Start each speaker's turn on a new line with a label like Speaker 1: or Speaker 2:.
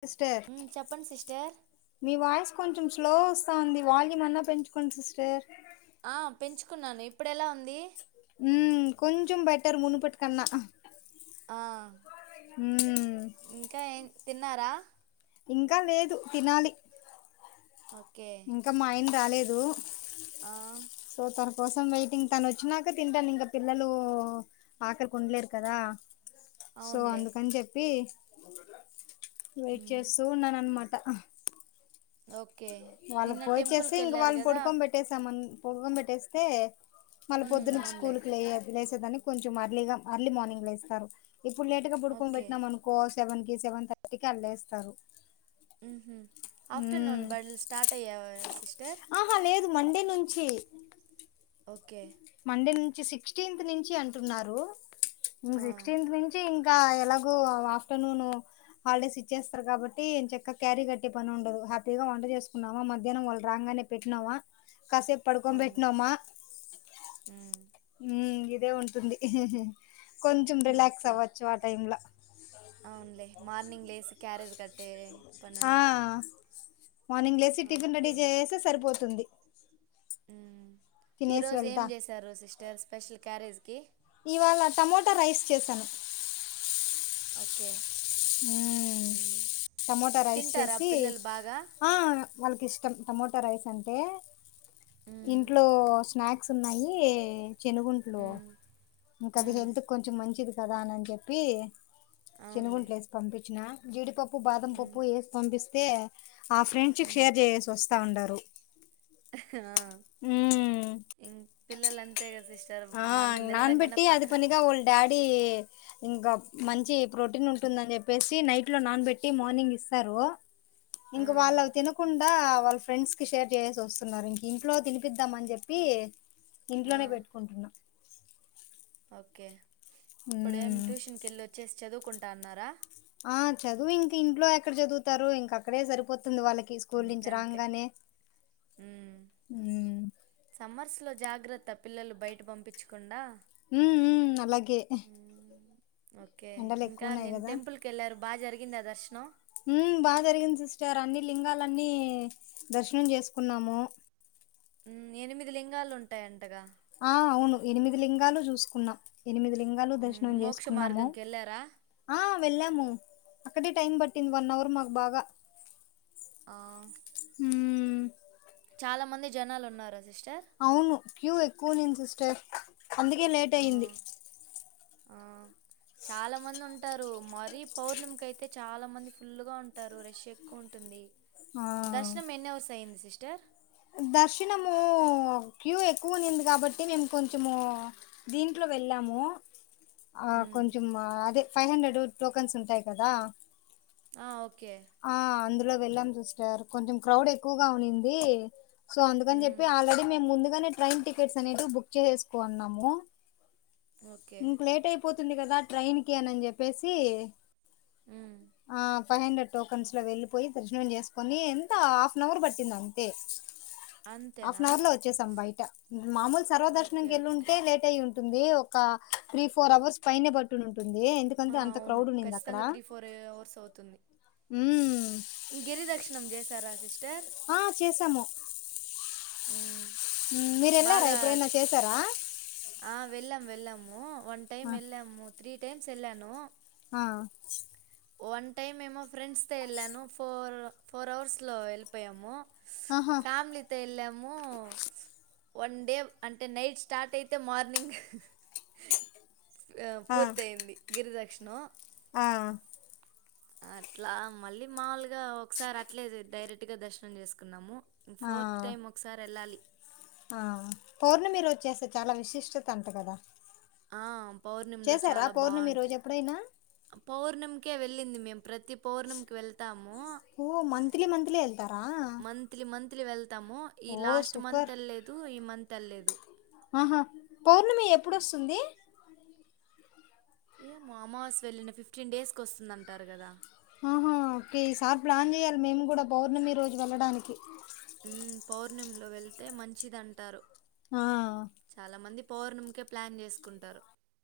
Speaker 1: Sister
Speaker 2: మ్మ్ చెప్పండి sister
Speaker 1: మీ వాయిస్ కొంచెం స్లో వస్తా ఉంది వాల్యూమ్ అన్నా పెంచుకోండి సిస్టర్
Speaker 2: ఆ పెంచుకున్నాను ఇప్పుడు ఎలా ఉంది
Speaker 1: ర్ మును పెట్టు కన్నా
Speaker 2: ఆ
Speaker 1: మ్మ్
Speaker 2: ఇంకా ఏం తిన్నారా
Speaker 1: ఇంకా లేదు తినాలి
Speaker 2: ఓకే
Speaker 1: ఇంకా మా అయన రాలేదు
Speaker 2: ఆ
Speaker 1: సో తన కోసం వెయిటింగ్ తను వచ్చినాక తింటాను ఇంకా పిల్లలు ఆకలికి ఉండలేరు కదా సో
Speaker 2: అవునులే
Speaker 1: అందుకని చెప్పి వెయిట్
Speaker 2: మ్మ్
Speaker 1: చేస్తూ ఉన్నాను అన్నమాట
Speaker 2: ఓకే
Speaker 1: వాళ్ళ
Speaker 2: నిన్న
Speaker 1: పోయి చేేస్తే
Speaker 2: టెంపుల్కి
Speaker 1: ఇంక
Speaker 2: వెళ్ళారు
Speaker 1: వాళ్ళని
Speaker 2: కదా
Speaker 1: పడుకొ పెట్టేసామని పడుకొ పెట్టేస్తే మళ్ళ
Speaker 2: మ్మ్
Speaker 1: పొద్దున
Speaker 2: అవునులే
Speaker 1: స్కూల్ లే లేసేదాని కొంచెం అర్లీగా అర్లీ మార్నింగ్ లేస్తారు ఇప్పుడు లేట్గా పుడుకొని
Speaker 2: ఓకే
Speaker 1: పెట్నాం అనుకో సెవెన్ కి సెవెన్ థర్టీ కి అల్లేేస్తారు
Speaker 2: ఉమ్ హు ఆఫ్టర్నూన్ బడులు స్టార్ట్ అయ్యావా సిస్టర్
Speaker 1: ఆహా లేదు మండే నుంచి
Speaker 2: ఓకే
Speaker 1: సండే నుంచి సిక్స్టెన్త్ నుంచి అంటున్నారు ఇంగ
Speaker 2: ఆ
Speaker 1: సిక్స్టెన్త్ నుంచి ఇంకా ఎలాగో ఆఫ్టర్నూన్ హాలిడేస్ ఇచ్చేస్తారు కాబట్టి ఎంచక్క క్యారీ కట్టే పని ఉండదు హ్యాపీగా వంట చేసుకున్నావా మధ్యాహ్నం వాళ్ళు రాంగానే పెట్టినావా కసేపు పడుకోన్
Speaker 2: అవును
Speaker 1: పెట్నమా
Speaker 2: మ్మ్
Speaker 1: మ్ ఇదే ఉంటుంది కొంచెం రిలాక్స్
Speaker 2: ఓకే
Speaker 1: అవ్వచ్చు ఆ టైమ్ లో
Speaker 2: అవునులే మార్నింగ్ లేసి క్యారేజ్ కట్టే పని
Speaker 1: ఆ
Speaker 2: ఉండదు
Speaker 1: మార్నింగ్ లేసి టిఫిన్ రెడీ
Speaker 2: ఓకే
Speaker 1: చేసేస్తే సరిపోతుంది
Speaker 2: మ్ ఈ
Speaker 1: తినేసి
Speaker 2: రోజు ఏం
Speaker 1: వెళ్తా
Speaker 2: చేశారు సిస్టర్ స్పెషల్ క్యారేజ్కి
Speaker 1: ఇవాళ టమోటా రైస్ చేశాను
Speaker 2: ఓకే
Speaker 1: మ్
Speaker 2: మ్మ్
Speaker 1: టమోటా రైస్
Speaker 2: తింటారా
Speaker 1: చేసి
Speaker 2: పిల్లలు బాగా
Speaker 1: ఆ వాళ్ళకి ఇష్టం టమోటా రైస్ అంటే
Speaker 2: మ్మ్
Speaker 1: ఇంట్లో స్నాక్ క్స్ ఉన్నాయి చనుగుంట్లు
Speaker 2: మ్మ్
Speaker 1: ఇంకది
Speaker 2: మ్మ్
Speaker 1: హెల్త్కి కొంచం మంచిది కదా అనని చెప్పి
Speaker 2: అవునులే
Speaker 1: చన్నగుంట్లే పంపించిన జీడిపప్పు బాదం
Speaker 2: మ్మ్
Speaker 1: పప్పు ఏసి పంపిస్తే ఆ ఫ్రెండ్స్కి
Speaker 2: మ్మ్
Speaker 1: షేర్ చేసేసి వస్ వస్తా ఉండారు
Speaker 2: ఆ
Speaker 1: మ్మ్
Speaker 2: ఇం పిల్లలంతే కదా సిస్
Speaker 1: ఆ నాన్ బెట్టి అదే పనిగా వాళ్ళ డాడీ ఇంకా మంచి ప్రోటీన్ ఉంటుందని చెప్పేసి నైట్ లో నానబెట్టి మార్నింగ్ ఇస్తారు
Speaker 2: ఆ
Speaker 1: ఇంక వాళ్ళవి తినకుం వాళ్ళ ఫ్రెండ్స్ కి షేర్ చేయేసి వస్తున్నారు ఇంక ఇంట్లో తినిపిద్దాం అని చెప్పి
Speaker 2: ఆ
Speaker 1: ఇంట్లోనే పెట్
Speaker 2: ఓకే ఇప్పుడు ఏం
Speaker 1: మ్మ్
Speaker 2: ట్యూషన్కి వెళ్ళి వచ్చేసి చదువుకుంటాన్నారా
Speaker 1: ఆ చదువు ఇంక ఇంట్లో ఎక్కడ చదువుతారు ఇంక అక్కడే సరిపోత తుంది వాళ్ళకి స్కూల్ నుంచి
Speaker 2: ఇంకంతే
Speaker 1: రాగానే
Speaker 2: మ్మ్ సమ్మర్స్లో జాగ్రత్త పిల్లలు బయట పంపించకుండా
Speaker 1: మ్ మ్ అలాగే
Speaker 2: ఓకే
Speaker 1: ఎండలు ఎక్కువ
Speaker 2: ఇంకా
Speaker 1: ఉన్నాయి
Speaker 2: నిన్న టెంపుల్ కి వెళ్ళారు బాగా జరిగిందా దర్శనం
Speaker 1: మ్ బాగా జరిగింది సిస్టర్ అన్ని లింగాలన్నీ దర్శనం చేసుకున్నాము
Speaker 2: ఎనిమిది లింగాలు ఉంటాయ్ అంటగా
Speaker 1: ఆ అవును ఎనిమిది లింగాలు చూసుకున్నాం ఎనిమిది లింగాలు
Speaker 2: మ్మ్,
Speaker 1: దర్శనం
Speaker 2: మోక్ష
Speaker 1: చేసుకున్నాము
Speaker 2: మార్గంకి వెళ్ళారా
Speaker 1: ఆ వెళ్ళాము అక్కడే టైం పట్టింది వన్ అవర్ మాకు బాగా
Speaker 2: ఆ
Speaker 1: ఉమ్
Speaker 2: చాలా మంది జనాలు ఉన్నారా సిస్
Speaker 1: అవును క్యూ ఎక్కువ ఉన్నింది సిస్టర్ అందుకే లేట్
Speaker 2: ఆ,
Speaker 1: అయింది
Speaker 2: ఆ, చాలా మంది ఉంటారు మరీ పౌర్ణమిికయితే చాలా మంది ఫుల్ గా ఉంటారు రష్ ఎక్కువ ఉంటుంది
Speaker 1: ఆ
Speaker 2: దర్శనం ఎన్ని అవర్స్ అయింది సిస్టర్
Speaker 1: దర్శనము క్యూ ఎక్కువ ఉనింది కాబట్టి మేము కొంచెము దీంట్లో వెళ్ళాము
Speaker 2: మ్మ్.
Speaker 1: కొంచెం అదే ఫైవ్ హండ్రెడ్ టోకెన్స్ ఉంటాయి కదా
Speaker 2: ఆ ఓ
Speaker 1: ఆ అందులో వెళ్ళాం సిస్టర్ కొంచెం క్రౌడ్ ఎక్కువగా ఉనింది సో అందుకని
Speaker 2: మ్మ్,
Speaker 1: చెప్పి ఆల్రెడీ మేం ముందుగానే ట్రైన్ టికెట్స్ అనేటివి బుక్ చేసేసుకున్నాము
Speaker 2: ఓకే
Speaker 1: ఇంక లేట్ అయిపోతుంది కదా ట్రైన్ కి అనని చెప్పేసి
Speaker 2: మ్మ్.
Speaker 1: ఆ ఫైవ్ హండ్రెడ్ టోకన్స్ లో వెళ్లిపోయి దర్శనం చేసుకొని ఎంత హాఫ్ అన్ అవర్ పట్టింది అంతే హాఫ్
Speaker 2: అంతేనా
Speaker 1: అన్ అవర్ లో వచ్చేసాం బయట మామూలు
Speaker 2: ఓకే
Speaker 1: సర్వదర్శనంనికి వెళ్లి
Speaker 2: ఓకే
Speaker 1: ఉంటే లేట్ అయి ఉం ంది ఒక త్రీ ఫోర్ అవర్స్ పైైన పట్టు ఉం టుంది
Speaker 2: ఆ!
Speaker 1: ఎందుకంటే అంత
Speaker 2: అవును.
Speaker 1: క్రౌడ్ ఉండింది అక్కడ
Speaker 2: ఖచ్చితంగా అవర్స్ అవుతుంది.
Speaker 1: హుం
Speaker 2: గిరిదక్షిణం చేశారా సిిస్
Speaker 1: ఆ చేసాము
Speaker 2: హ్మ్.
Speaker 1: మీరు వెళ్ళారా
Speaker 2: బాగా
Speaker 1: ఎప్పుడైనా చేసారా
Speaker 2: ఆ వెళ్ళాము వెళ్ళాము వన్
Speaker 1: ఆ
Speaker 2: టైమ్ వెళ్ళాము త్రీ టైమ్స్ వెళ్ళాను
Speaker 1: ఆ
Speaker 2: వన్ టైమ్ ఏమో ఫ్రెండ్స్ తొ వెళ్ళాను ఫోర్ ఫోర్ అవర్స్ లో వెళ్ళిపోయాము
Speaker 1: ఆహా
Speaker 2: ఫేమిలీతో ఎళ్ళము వన్ డే అంటే నైట్ స్టార్ట్ అయితే మార్నింగ్
Speaker 1: ఆ
Speaker 2: పూర్తయింది గిరిదక్షిను
Speaker 1: ఆ
Speaker 2: అట్లా మళ్ళీ మాముూలుగా ఒకసారి అట్లే డైరెక్ట్ గా దర్శనం చేసుకున్నాము
Speaker 1: ఆ
Speaker 2: ఫోర్త్ టైమ్ ఒకసారి వెళ్ళాలి
Speaker 1: ఆ పౌర్ణమి రోజు చేస్తే చాలా విశిష్టత అంట కదా
Speaker 2: ఆ పౌర్ణమిలో
Speaker 1: చేశారా
Speaker 2: చాలా
Speaker 1: పౌర్ణమి రోజు
Speaker 2: బాగుంటుంది
Speaker 1: ఎప్పుడైనా
Speaker 2: పౌర్ణమికే వెళ్ళింది మేము ప్రతి పౌర్ణమికి వెళ్తాము
Speaker 1: ఓ మంత్లీ మంత్లీ వెళ్తారా
Speaker 2: మంత్లీ మంత్లీ వెళ్తాము ఈ
Speaker 1: ఓ
Speaker 2: లాస్ట్
Speaker 1: సూపర్
Speaker 2: మంత్ వెళ్లేదు ఈ మంత్ వెళ్లేదు
Speaker 1: ఆహా పౌర్ణమి ఎప్పుడుొస్తుంది
Speaker 2: ఏమొ అమావాస్య వెళ్ళిన ఫిఫ్టీన్ డేస్ కి వస్తుందంటారు కదా
Speaker 1: ఆహా ఓకే ఈసారి ప్లాన్ చేయాలి మేము కూడా పౌర్ణమి రోజు వెళ్ళడానికి
Speaker 2: హు పౌర్ణమి లో వెళ్తే మంచిదింటారు
Speaker 1: ఆ
Speaker 2: చాలా మంది పౌర్ణమీకే ప్లాన్ చేసుకుంటారు